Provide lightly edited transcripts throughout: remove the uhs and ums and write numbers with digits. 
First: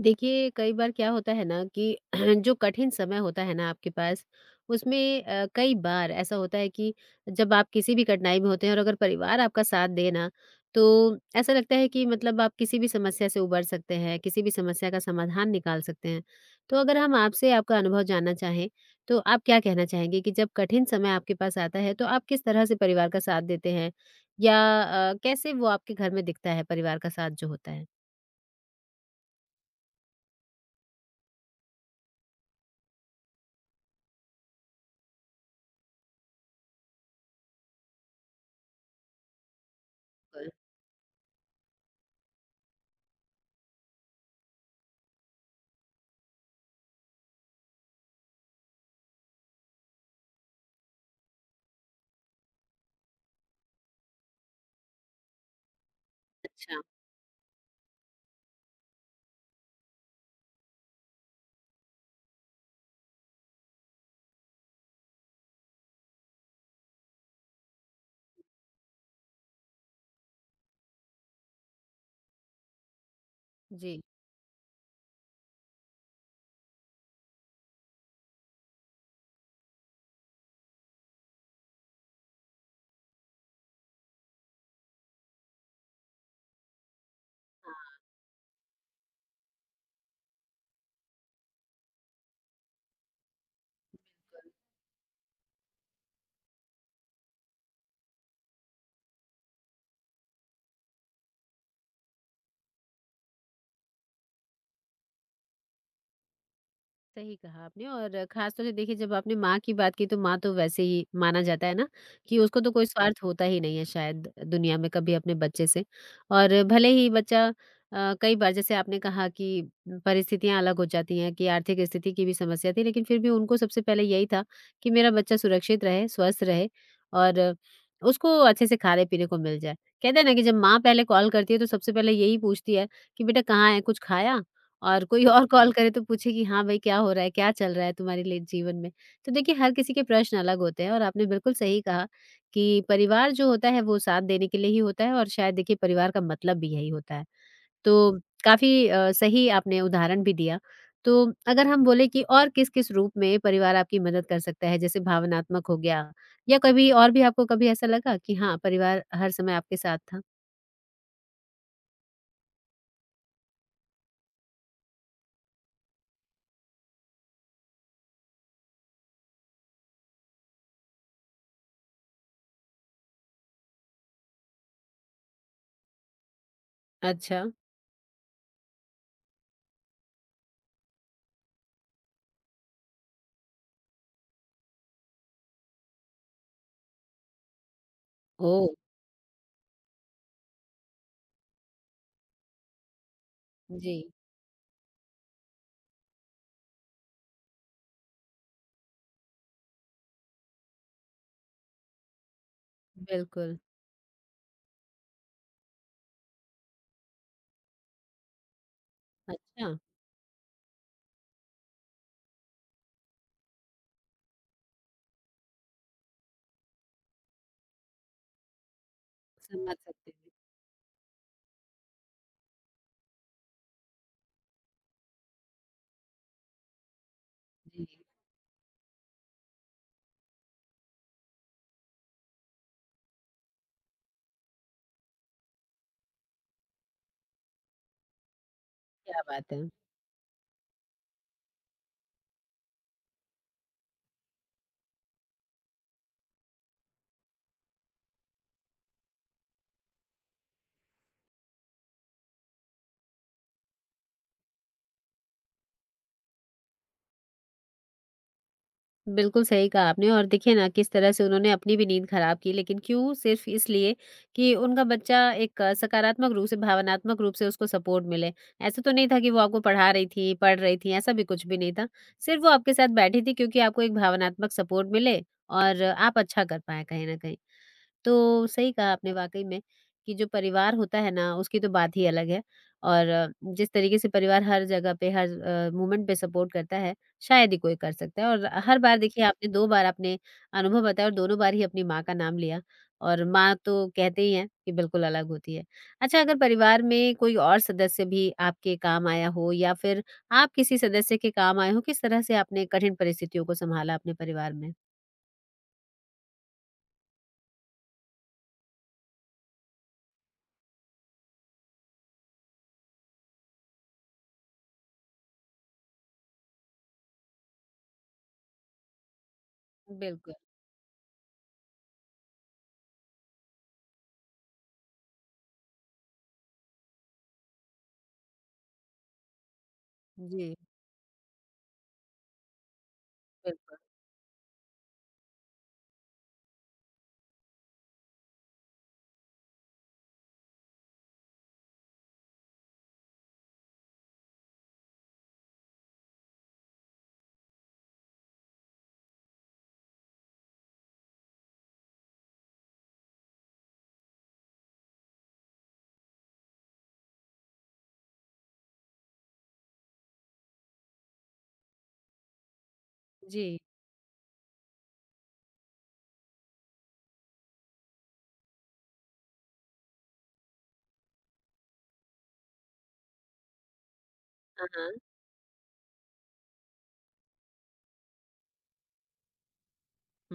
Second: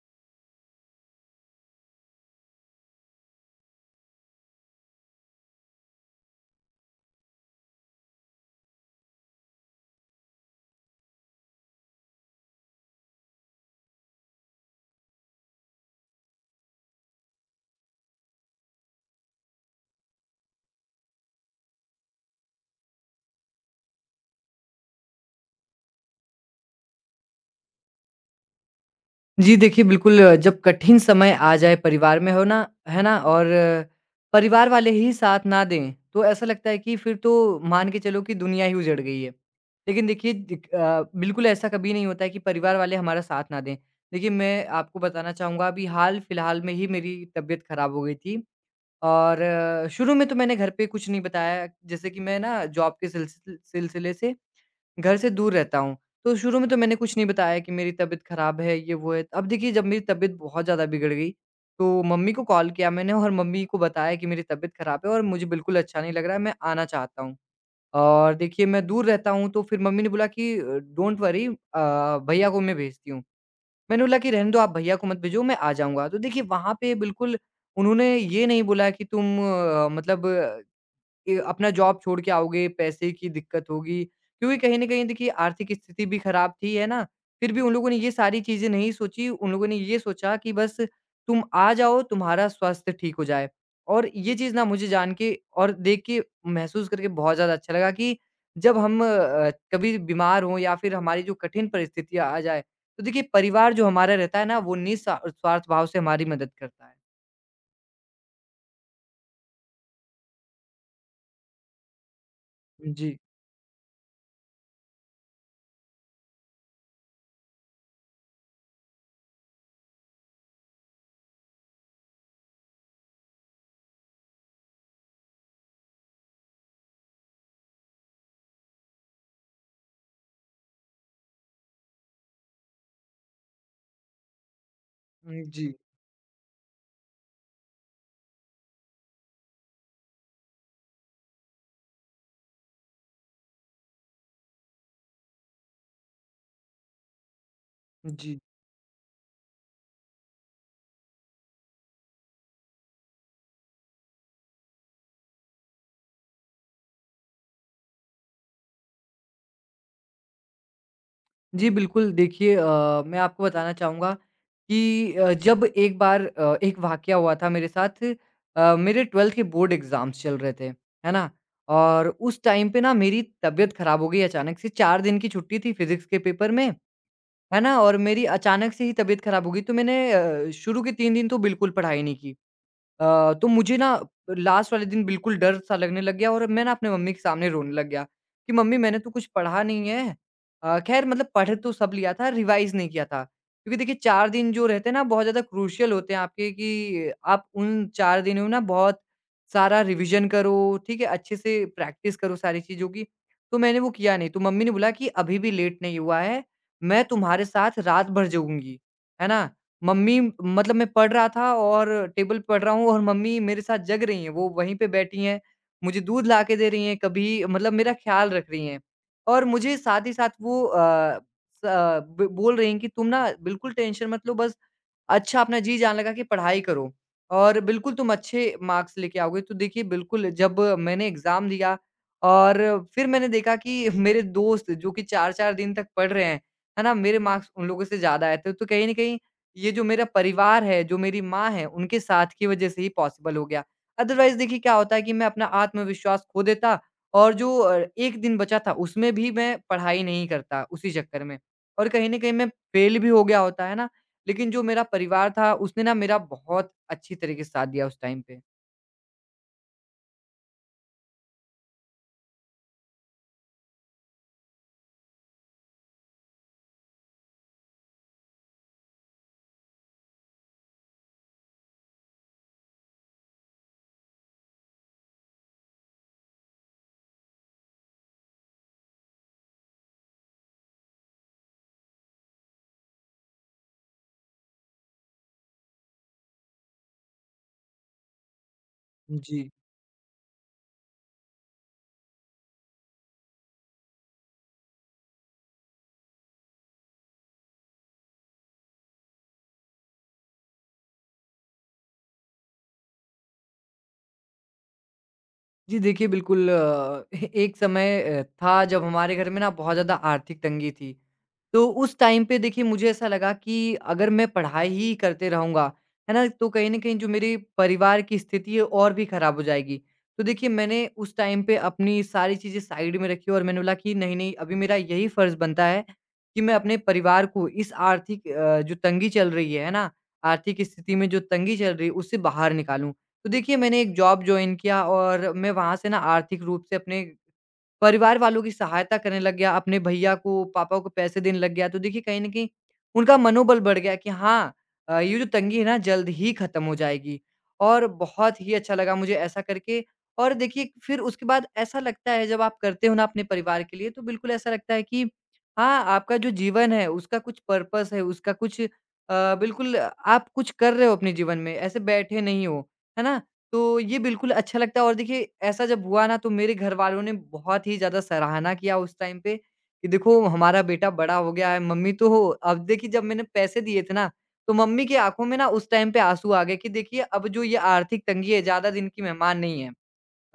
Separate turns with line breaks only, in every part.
देखिए कई बार क्या होता है ना कि जो कठिन समय होता है ना आपके पास उसमें कई बार ऐसा होता है कि जब आप किसी भी कठिनाई में होते हैं और अगर परिवार आपका साथ दे ना, तो ऐसा लगता है कि मतलब आप किसी भी समस्या से उबर सकते हैं, किसी भी समस्या का समाधान निकाल सकते हैं। तो अगर हम आपसे आपका अनुभव जानना चाहें, तो आप क्या कहना चाहेंगे कि जब कठिन समय आपके पास आता है तो आप किस तरह से परिवार का साथ देते हैं, या कैसे वो आपके घर में दिखता है, परिवार का साथ जो होता है।
जी देखिए, बिल्कुल जब कठिन समय आ जाए परिवार में हो ना, है ना? और परिवार वाले ही साथ ना दें, तो ऐसा लगता है कि फिर तो मान के चलो कि दुनिया ही उजड़ गई है। लेकिन देखिए
बिल्कुल,
बिल्कुल ऐसा कभी नहीं होता है कि परिवार वाले हमारा साथ ना दें। देखिए, मैं आपको बताना चाहूँगा अभी हाल-फिलहाल में ही मेरी तबीयत खराब हो गई थी और शुरू में तो मैंने घर पे कुछ नहीं बताया। जैसे कि मैं ना जॉब के सिलसिले से घर से दूर रहता हूँ। तो शुरू में तो
अच्छा
मैंने कुछ नहीं बताया कि मेरी तबीयत ख़राब है, ये वो है। अब देखिए जब मेरी तबीयत बहुत ज़्यादा बिगड़ गई, तो मम्मी को कॉल किया मैंने और मम्मी को बताया कि मेरी तबीयत ख़राब है और मुझे बिल्कुल अच्छा नहीं लग रहा है, मैं आना चाहता हूँ। और देखिए मैं दूर रहता हूँ तो फिर मम्मी ने बोला कि डोंट वरी भैया को मैं भेजती हूँ।
जी।
मैंने बोला कि रहने दो आप भैया को मत भेजो मैं आ जाऊँगा। तो देखिए वहाँ पे बिल्कुल उन्होंने ये नहीं बोला कि तुम अपना जॉब छोड़ के आओगे, पैसे की दिक्कत होगी। क्योंकि कहीं न कहीं देखिए आर्थिक स्थिति भी खराब थी, है ना? फिर भी उन लोगों ने ये सारी चीज़ें नहीं सोची, उन लोगों ने ये सोचा कि बस तुम आ जाओ, तुम्हारा स्वास्थ्य ठीक हो जाए। और ये चीज़ ना मुझे जान के और देख के महसूस करके बहुत ज़्यादा अच्छा लगा कि जब हम कभी बीमार हों या फिर हमारी जो कठिन परिस्थितियाँ आ जाए, तो देखिए परिवार जो हमारा रहता है ना, वो निस्वा स्वार्थ भाव से हमारी मदद करता है।
सही कहा आपने। और खास तौर से देखिए जब आपने माँ की बात की तो माँ तो वैसे ही माना जाता है ना, कि उसको तो कोई
जी।
स्वार्थ होता ही नहीं है शायद दुनिया में कभी अपने बच्चे से। और भले ही बच्चा कई बार जैसे आपने कहा कि परिस्थितियां अलग हो जाती हैं, कि आर्थिक स्थिति की भी समस्या थी, लेकिन फिर भी उनको सबसे पहले यही था कि मेरा बच्चा सुरक्षित रहे, स्वस्थ रहे, और उसको अच्छे से खाने पीने को मिल जाए। कहते हैं ना कि जब माँ पहले कॉल करती है तो सबसे पहले यही पूछती है कि बेटा कहाँ है, कुछ खाया? और कोई
हुँ,
और कॉल
जी।
करे तो पूछे कि हाँ भाई क्या हो रहा है, क्या चल रहा है तुम्हारे लिए जीवन में? तो देखिए हर किसी के प्रश्न अलग होते हैं, और आपने बिल्कुल सही कहा कि परिवार जो होता है वो साथ देने के लिए ही होता है, और शायद देखिए परिवार का मतलब भी यही होता है। तो
जी।
काफ़ी सही आपने उदाहरण भी दिया। तो अगर हम बोले कि और किस-किस रूप में परिवार आपकी मदद कर सकता है, जैसे भावनात्मक हो गया, या कभी और भी आपको कभी ऐसा लगा कि हाँ, परिवार हर समय आपके साथ था?
जी, बिल्कुल। देखिए मैं आपको बताना चाहूँगा कि जब एक बार एक वाक़या हुआ था मेरे साथ। मेरे 12th के बोर्ड एग्ज़ाम्स चल रहे थे, है ना? और उस टाइम पे ना मेरी तबीयत ख़राब हो गई अचानक से, 4 दिन की छुट्टी थी फ़िज़िक्स के पेपर में,
अच्छा।
है ना? और मेरी अचानक से ही तबीयत ख़राब हो गई, तो मैंने शुरू के 3 दिन तो बिल्कुल पढ़ाई नहीं की। तो मुझे ना लास्ट वाले दिन बिल्कुल डर सा लगने लग गया और मैं ना अपने मम्मी के सामने रोने लग गया कि
ओह!
मम्मी मैंने तो कुछ पढ़ा नहीं है। ख़ैर मतलब पढ़ तो सब लिया था, रिवाइज़ नहीं किया था। क्योंकि देखिए
जी,
4 दिन जो रहते हैं ना बहुत ज़्यादा क्रूशियल होते हैं आपके कि आप उन 4 दिनों में ना बहुत सारा रिविज़न करो, ठीक है? अच्छे से प्रैक्टिस करो सारी चीज़ों की।
बिल्कुल।
तो मैंने वो किया नहीं, तो मम्मी ने बोला कि अभी भी लेट नहीं हुआ है, मैं तुम्हारे साथ रात भर जागूँगी, है ना?
अच्छा।
मम्मी मतलब मैं पढ़ रहा था और टेबल पे पढ़ रहा हूँ और मम्मी मेरे साथ जग रही हैं, वो वहीं पे बैठी हैं, मुझे दूध ला के दे रही हैं, कभी मतलब मेरा ख़्याल रख रही हैं। और मुझे
समझ
साथ
सकते
ही साथ
हैं।
वो ब बोल रही हैं कि तुम ना बिल्कुल टेंशन मत लो बस अच्छा अपना जी जान लगा कि पढ़ाई करो और
जी।
बिल्कुल तुम अच्छे मार्क्स लेके आओगे। तो देखिए बिल्कुल जब मैंने एग्ज़ाम दिया और फिर मैंने देखा कि मेरे दोस्त जो कि 4-4 दिन तक पढ़ रहे हैं, है ना? मेरे मार्क्स उन लोगों से ज़्यादा आए थे। तो कहीं न कहीं
क्या बात है।
ये जो मेरा परिवार है, जो मेरी माँ है, उनके साथ की वज़ह से ही पॉसिबल हो गया। अदरवाइज़ देखिए क्या होता है कि मैं अपना आत्मविश्वास खो देता और जो 1 दिन बचा था उसमें भी मैं पढ़ाई नहीं करता उसी चक्कर में। और कहीं न कहीं मैं फ़ेल भी हो गया होता, है ना? लेकिन जो मेरा परिवार था उसने ना मेरा बहुत अच्छी तरीके से साथ दिया उस टाइम पे।
बिल्कुल सही कहा आपने। और देखिए ना किस तरह से उन्होंने अपनी भी नींद खराब की, लेकिन क्यों? सिर्फ़ इसलिए कि उनका बच्चा एक सकारात्मक रूप से, भावनात्मक रूप से उसको सपोर्ट मिले। ऐसा तो नहीं था कि वो आपको पढ़ा रही थी, पढ़ रही थी, ऐसा भी कुछ भी नहीं था। सिर्फ़ वो आपके साथ बैठी थी क्योंकि आपको एक भावनात्मक सपोर्ट मिले और आप अच्छा कर पाएँ कहीं न कहीं। तो सही कहा आपने वाक़ई में, कि जो परिवार होता है ना, उसकी तो बात ही अलग है। और जिस तरीके से परिवार हर जगह पे, हर मोमेंट पे सपोर्ट करता है, शायद ही कोई कर सकता है। और हर बार देखिए
जी।
आपने 2 बार आपने अनुभव बताया, और दोनों बार ही अपनी माँ का नाम लिया, और माँ तो कहते ही हैं कि बिल्कुल अलग होती है। अच्छा, अगर परिवार में कोई और सदस्य भी आपके काम आया हो, या फिर आप किसी सदस्य के काम आए हो, किस तरह से आपने कठिन परिस्थितियों को सँभाला अपने परिवार में?
जी देखिए, बिल्कुल ए एक समय था जब हमारे घर में ना बहुत ज़्यादा आर्थिक तंगी थी। तो उस टाइम पे देखिए मुझे ऐसा लगा कि अगर मैं पढ़ाई ही करते रहूँगा, है ना? तो कहीं न कहीं जो मेरे परिवार की स्थिति है और भी खराब हो जाएगी। तो
बिल्कुल।
देखिए मैंने उस टाइम पे अपनी सारी चीज़ें साइड में रखी और मैंने बोला कि नहीं, नहीं अभी मेरा यही फ़र्ज़ बनता है कि मैं अपने परिवार को इस आर्थिक जो तंगी चल रही है ना?
जी,
आर्थिक स्थिति में जो तंगी चल रही है उससे बाहर निकालूँ। तो देखिए
बिल्कुल।
मैंने एक जॉब जॉइन किया और मैं वहाँ से ना आर्थिक रूप से अपने परिवार वालों की सहायता करने लग गया, अपने भैया को, पापा को पैसे देने लग गया। तो देखिए कहीं न कहीं उनका मनोबल बढ़ गया कि हाँ ये जो तंगी है ना जल्द ही ख़त्म हो जाएगी और बहुत ही अच्छा लगा मुझे ऐसा करके। और देखिए फिर उसके बाद ऐसा लगता है जब आप करते हो ना अपने परिवार के लिए तो बिल्कुल ऐसा लगता है कि हाँ, आपका जो जीवन है उसका कुछ पर्पस है, उसका बिल्कुल आप कुछ कर रहे हो अपने जीवन में, ऐसे बैठे नहीं हो, है ना?
जी।
तो ये बिल्कुल अच्छा लगता है और देखिए ऐसा जब हुआ ना तो मेरे घरवालों ने बहुत ही ज़्यादा सराहना किया उस टाइम पे कि देखो हमारा बेटा बड़ा हो गया है। मम्मी तो हो अब देखिए जब मैंने पैसे दिए थे ना तो
हाँ,
मम्मी
हाँ।
की आँखों में ना उस टाइम पे आँसू आ गए कि देखिए अब जो ये आर्थिक तंगी है ज़्यादा दिन की मेहमान नहीं है।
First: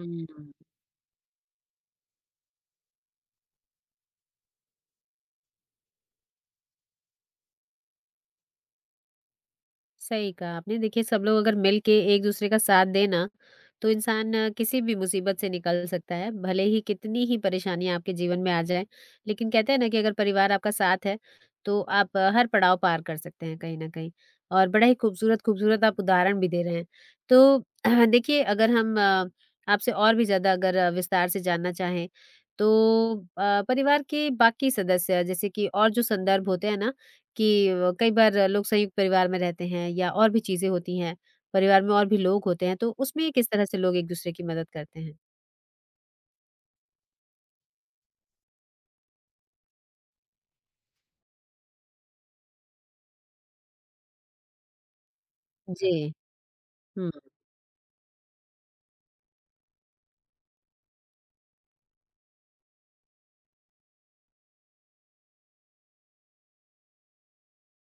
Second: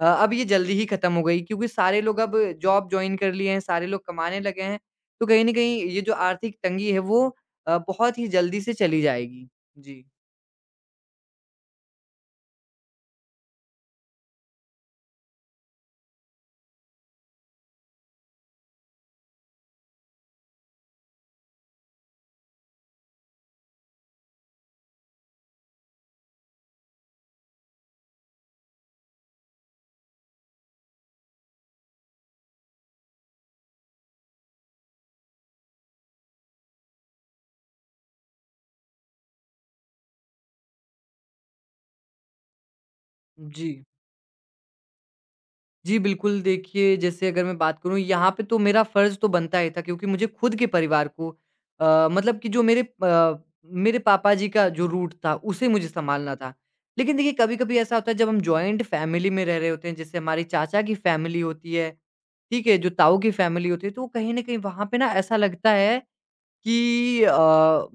अब ये जल्दी ही खत्म हो गई क्योंकि सारे लोग अब जॉब जॉइन कर लिए हैं, सारे लोग कमाने लगे हैं। तो कहीं न कहीं ये जो आर्थिक तंगी है वो बहुत ही जल्दी से चली जाएगी। जी।
सही कहा आपने। देखिए सब लोग अगर मिल के एक-दूसरे का साथ दें ना, तो इंसान किसी भी मुसीबत से निकल सकता है, भले ही कितनी ही परेशानियाँ आपके जीवन में आ जाएँ। लेकिन कहते हैं ना कि अगर परिवार आपका साथ है, तो आप हर पड़ाव पार कर सकते हैं कहीं न कहीं, और बड़ा ही खूबसूरत-खूबसूरत आप उदाहरण भी दे रहे हैं। तो देखिए अगर हम आपसे और भी ज़्यादा अगर विस्तार से जानना चाहें, तो परिवार के बाकी सदस्य जैसे कि और जो संदर्भ होते हैं ना, कि कई बार लोग संयुक्त परिवार में रहते हैं, या और भी चीज़ें होती हैं, परिवार में और भी लोग होते हैं, तो उसमें किस तरह
जी।
से लोग एक-दूसरे की मदद करते हैं?
जी, बिल्कुल, देखिए जैसे अगर मैं बात करूँ यहाँ पे तो मेरा फ़र्ज़ तो बनता ही था क्योंकि मुझे खुद के परिवार को अ, मतलब कि जो मेरे अ, मेरे पापा जी का जो रूट था उसे मुझे
जी।
संभालना था।
हुँ,
लेकिन देखिए कभी-कभी ऐसा होता है जब हम जॉइंट फ़ैमिली में रह रहे होते हैं जैसे हमारी चाचा की फ़ैमिली होती है, ठीक है? जो ताऊ की फ़ैमिली होती है तो कहीं न कहीं वहाँ पे ना ऐसा लगता है कि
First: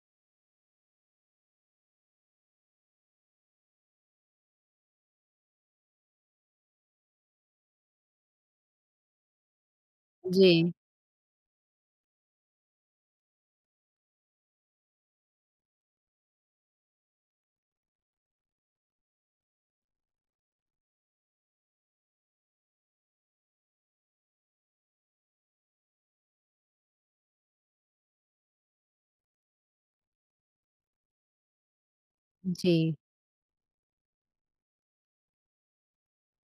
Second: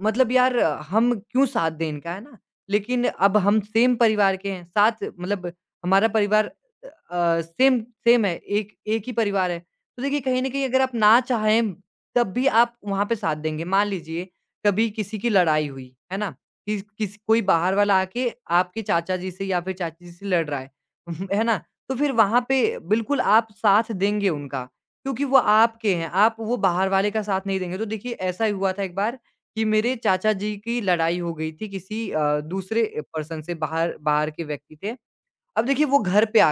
मतलब यार हम क्यों साथ दें इनका, है ना? लेकिन अब हम सेम परिवार के हैं, साथ मतलब हमारा परिवार सेम सेम है, एक एक ही परिवार है। तो देखिए कहीं न
जी।
कहीं अगर आप ना चाहें, तब भी आप वहाँ पे साथ देंगे। मान लीजिए कभी किसी की लड़ाई हुई, है ना? किस किस कोई बाहर वाला आके आपके चाचा जी से या फिर चाची जी से लड़ रहा है, है ना? तो फिर वहाँ पे बिल्कुल आप साथ देंगे उनका। क्योंकि वो आपके हैं, आप वो बाहर वाले का साथ नहीं देंगे। तो देखिए ऐसा ही हुआ था एक बार कि मेरे चाचा जी की लड़ाई हो गई थी किसी
जी,
दूसरे पर्सन से, बाहर बाहर के व्यक्ति थे। अब देखिए वो घर पे आ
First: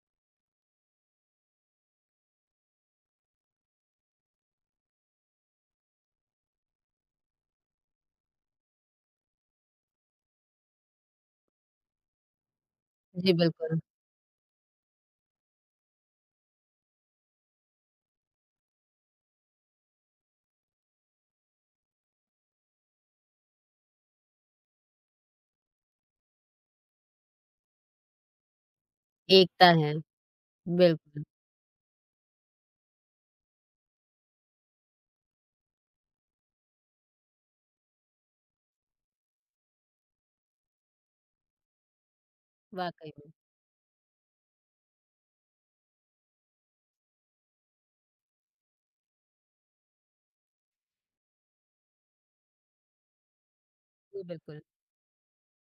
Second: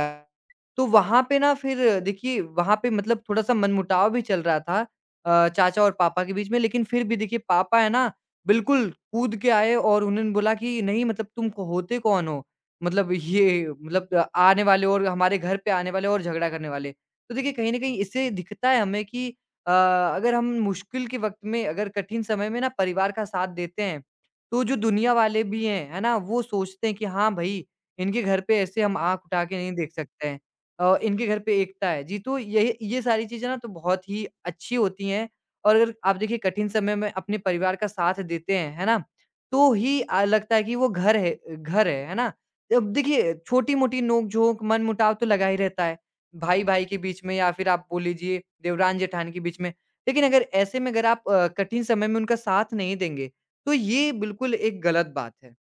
तो वहाँ पे ना फिर देखिए वहाँ पे मतलब थोड़ा-सा मनमुटाव भी चल रहा था चाचा और पापा के बीच में। लेकिन फिर भी देखिए पापा है ना बिल्कुल कूद के आए और उन्होंने बोला कि नहीं मतलब तुम क होते कौन हो? मतलब
जी,
ये
बिल्कुल।
आने वाले और हमारे घर पे आने वाले और झगड़ा करने वाले। तो देखिए कहीं न कहीं इससे दिखता है हमें कि अगर हम मुश्किल के वक़्त में अगर कठिन समय में ना परिवार का साथ देते हैं, तो जो दुनिया वाले भी हैं, है ना? वो सोचते हैं कि हाँ भाई इनके घर पे ऐसे हम आँख उठा के
एकता
नहीं देख
है,
सकते हैं।
बिल्कुल,
इनके घर पे एकता है। जी, तो ये सारी चीज़ें ना तो बहुत ही अच्छी होती हैं और अगर आप देखिए कठिन समय में अपने परिवार का साथ देते हैं, है ना? तो ही लगता है कि वो घर है ना? अब
वाक़ई में।
देखिए छोटी-मोटी नोक-झोंक, मन-मुटाव तो लगा ही रहता है, भाई-भाई के बीच में या फिर आप बोल लीजिए देवरान-जेठान के बीच में। लेकिन अगर ऐसे में अगर आप कठिन समय में उनका साथ नहीं देंगे, तो ये
जी,
बिल्कुल
बिल्कुल।
एक गलत बात है।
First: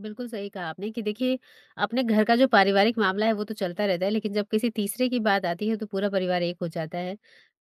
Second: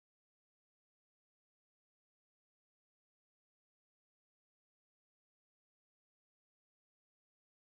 बिल्कुल सही कहा आपने कि देखिए अपने घर का जो पारिवारिक मामला है वो तो चलता रहता है, लेकिन जब किसी तीसरे की बात आती है तो पूरा परिवार एक हो जाता है,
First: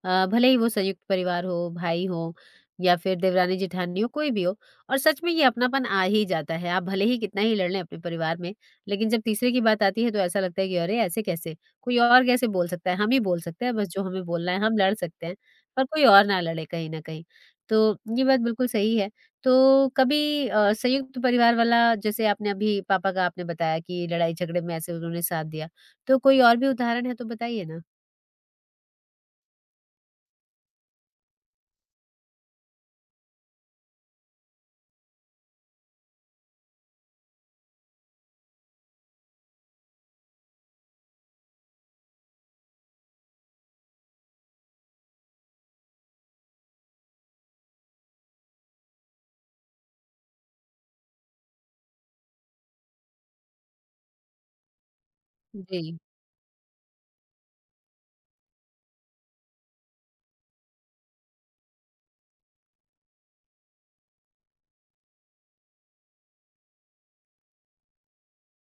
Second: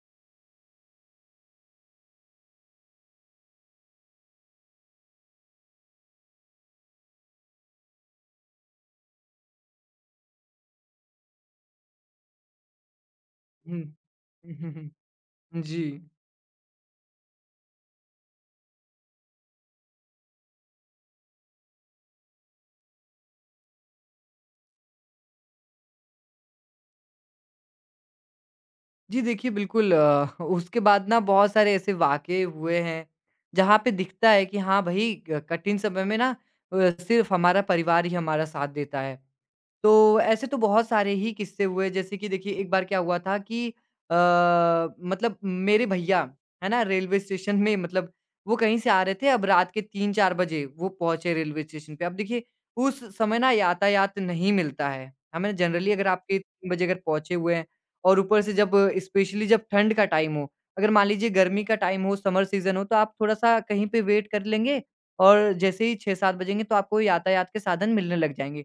भले ही वो संयुक्त परिवार हो, भाई हो, या फिर देवरानी जेठानी हो, कोई भी हो। और सच में ये अपनापन आ ही जाता है, आप भले ही कितना ही लड़ लें अपने परिवार में, लेकिन जब तीसरे की बात आती है तो ऐसा लगता है कि अरे ऐसे कैसे, कोई और कैसे बोल सकता है, हम ही बोल सकते हैं,
हुँ।
बस जो हमें बोलना
हुँ,
है
हुँ,
हम लड़
हुँ।
सकते हैं,
जी।
पर कोई और ना लड़े कहीं ना कहीं। तो ये बात बिल्कुल सही है। तो कभी संयुक्त परिवार वाला, जैसे आपने अभी पापा का आपने बताया कि लड़ाई झगड़े में ऐसे उन्होंने साथ दिया, तो कोई और भी उदाहरण है तो बताइए ना?
जी देखिए, बिल्कुल उसके बाद ना बहुत सारे ऐसे वाक़ये हुए हैं, जहाँ पे दिखता है कि हाँ, भई क कठिन समय में ना सिर्फ़ हमारा परिवार ही हमारा साथ देता है। तो ऐसे तो बहुत सारे ही किस्से हुए जैसे कि देखिए एक बार क्या हुआ था कि अ, मतलब मेरे भैया है ना रेलवे स्टेशन में मतलब वो कहीं से आ रहे थे। अब रात के 3-4 बजे वो पहुंचे रेलवे स्टेशन पे। अब देखिए उस समय ना यातायात नहीं मिलता है। हमें जनरली
जी,
अगर आपके 3 बजे अगर पहुंचे हुए हैं और ऊपर से जब स्पेशली जब ठंड का टाइम हो, अगर मान लीजिए गर्मी का टाइम हो, समर सीज़न हो तो आप थोड़ा-सा कहीं पे वेट कर लेंगे और जैसे ही 6-7 बजेंगे तो आपको यातायात के साधन मिलने लग जाएँगे।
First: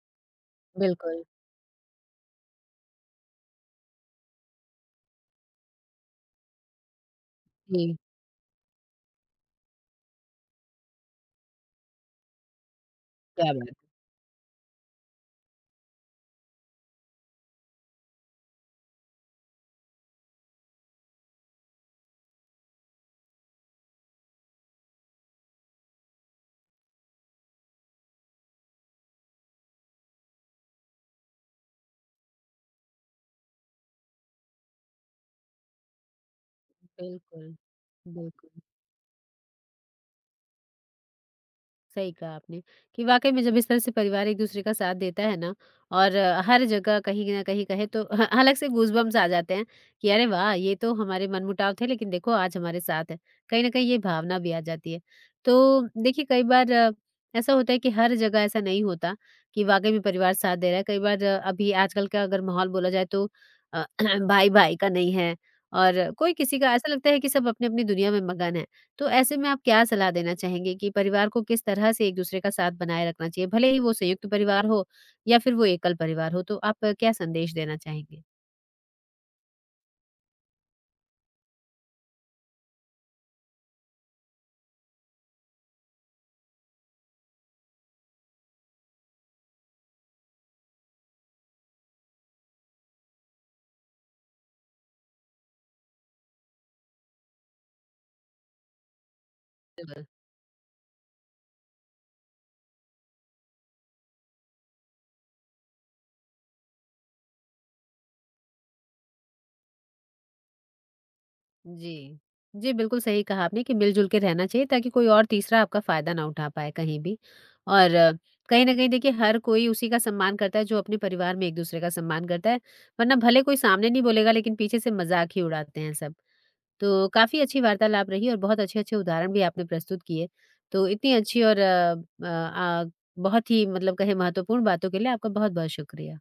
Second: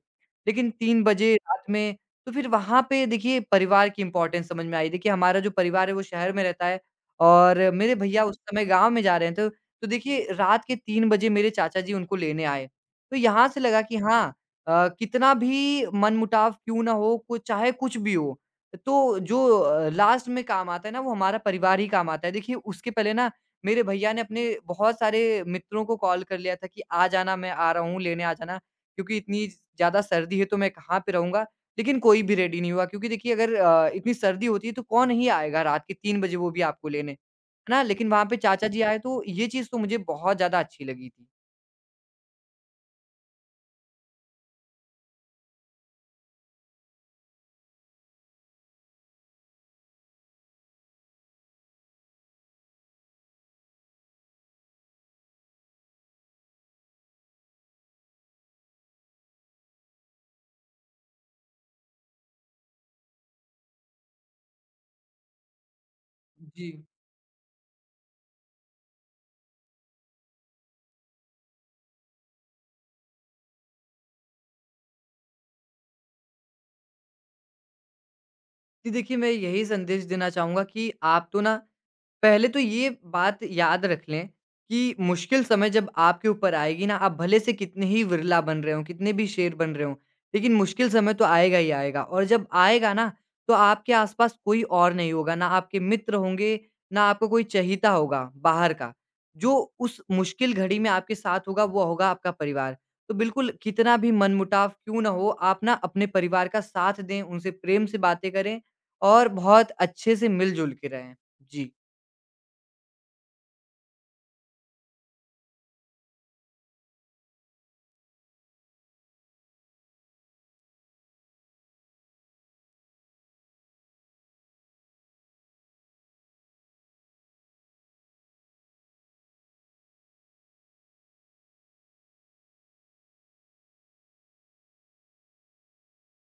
लेकिन 3
बिल्कुल।
बजे रात में तो फिर वहाँ पे देखिए परिवार की इम्पोर्टेंस समझ में आई। देखिए हमारा जो परिवार है वो शहर में रहता है और मेरे
जी,
भैया हुँ। उस समय गाँव में जा रहे थे। तो देखिए रात के 3 बजे मेरे चाचा जी उनको लेने आए। तो यहाँ
क्या
से
बात
लगा
है।
कि हाँ कितना भी मनमुटाव क्यों ना हो, को चाहे कुछ भी हो, तो जो लास्ट में काम आता है ना वो हमारा परिवार ही काम आता है। देखिए उसके पहले ना मेरे भैया ने अपने बहुत सारे मित्रों को कॉल कर लिया था कि आ जाना मैं आ रहा हूँ, लेने आ जाना। क्योंकि इतनी ज़्यादा सर्दी है तो मैं कहाँ पे रहूँगा? लेकिन कोई भी रेडी नहीं हुआ क्योंकि देखिए अगर अ, इतनी सर्दी होती है तो कौन ही आएगा रात के 3 बजे वो भी आपको लेने, है
बिल्कुल,
ना? लेकिन वहाँ पे
बिल्कुल।
चाचा जी आए तो ये चीज़ तो मुझे बहुत ज़्यादा अच्छी लगी थी।
सही कहा आपने कि वाकई में जब इस तरह से परिवार एक दूसरे का साथ देता है ना, और हर जगह कहीं ना कहीं कहे तो अलग से गूजबम्स आ जाते हैं, कि अरे वाह ये तो हमारे मनमुटाव थे, लेकिन देखो आज हमारे साथ है, कहीं ना कहीं ये भावना भी आ जाती है। तो देखिए कई बार ऐसा होता है कि हर जगह ऐसा नहीं होता कि वाकई में परिवार साथ दे रहा है। कई बार अभी आजकल का अगर माहौल बोला जाए तो अ, भाई भाई का नहीं है, और कोई किसी
जी।
का, ऐसा लगता है कि सब अपने अपनी दुनिया में मगन है। तो ऐसे में आप क्या सलाह देना चाहेंगे कि परिवार को किस तरह से एक-दूसरे का साथ बनाए रखना चाहिए? भले ही वो संयुक्त परिवार हो, या फिर वो एकल परिवार हो, तो आप क्या संदेश देना चाहेंगे?
जी, देखिए मैं यही संदेश देना चाहूँगा कि आप तो ना पहले तो ये बात याद रख लें कि मुश्किल समय जब आपके ऊपर आएगी ना, आप भले से कितने ही विरला बन रहे हों, कितने भी शेर बन रहे हों, लेकिन मुश्किल समय तो आएगा ही आएगा। और जब आएगा ना, तो आपके आसपास कोई और नहीं होगा, ना आपके मित्र होंगे, ना आपको कोई चहीता होगा बाहर का। जो उस
बिल्कुल,
मुश्किल घड़ी में आपके साथ होगा, वो होगा आपका परिवार। तो बिल्कुल कितना भी मनमुटाव क्यों ना हो, आप ना अपने परिवार का साथ दें, उनसे प्रेम से बातें करें और बहुत अच्छे से मिल-जुल के रहें। जी।
जी। जी, बिल्कुल सही कहा आपने कि मिल-जुल के रहना चाहिए ताकि कोई और तीसरा आपका फ़ायदा ना उठा पाए कहीं भी। और कहीं न कहीं देखिए हर कोई उसी का सम्मान करता है जो अपने परिवार में एक-दूसरे का सम्मान करता है, वरना भले कोई सामने नहीं बोलेगा लेकिन पीछे से मज़ाक ही उड़ाते हैं सब। तो काफ़ी अच्छी वार्तालाप रही, और बहुत अच्छे-अच्छे उदाहरण भी आपने प्रस्तुत किए। तो इतनी अच्छी और अ, आ, बहुत ही मतलब कहें महत्वपूर्ण बातों के लिए आपका बहुत-बहुत शुक्रिया।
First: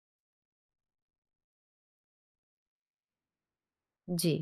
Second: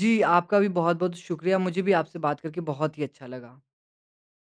जी, आपका भी बहुत-बहुत शुक्रिया। मुझे भी आपसे बात करके बहुत ही अच्छा लगा।
जी।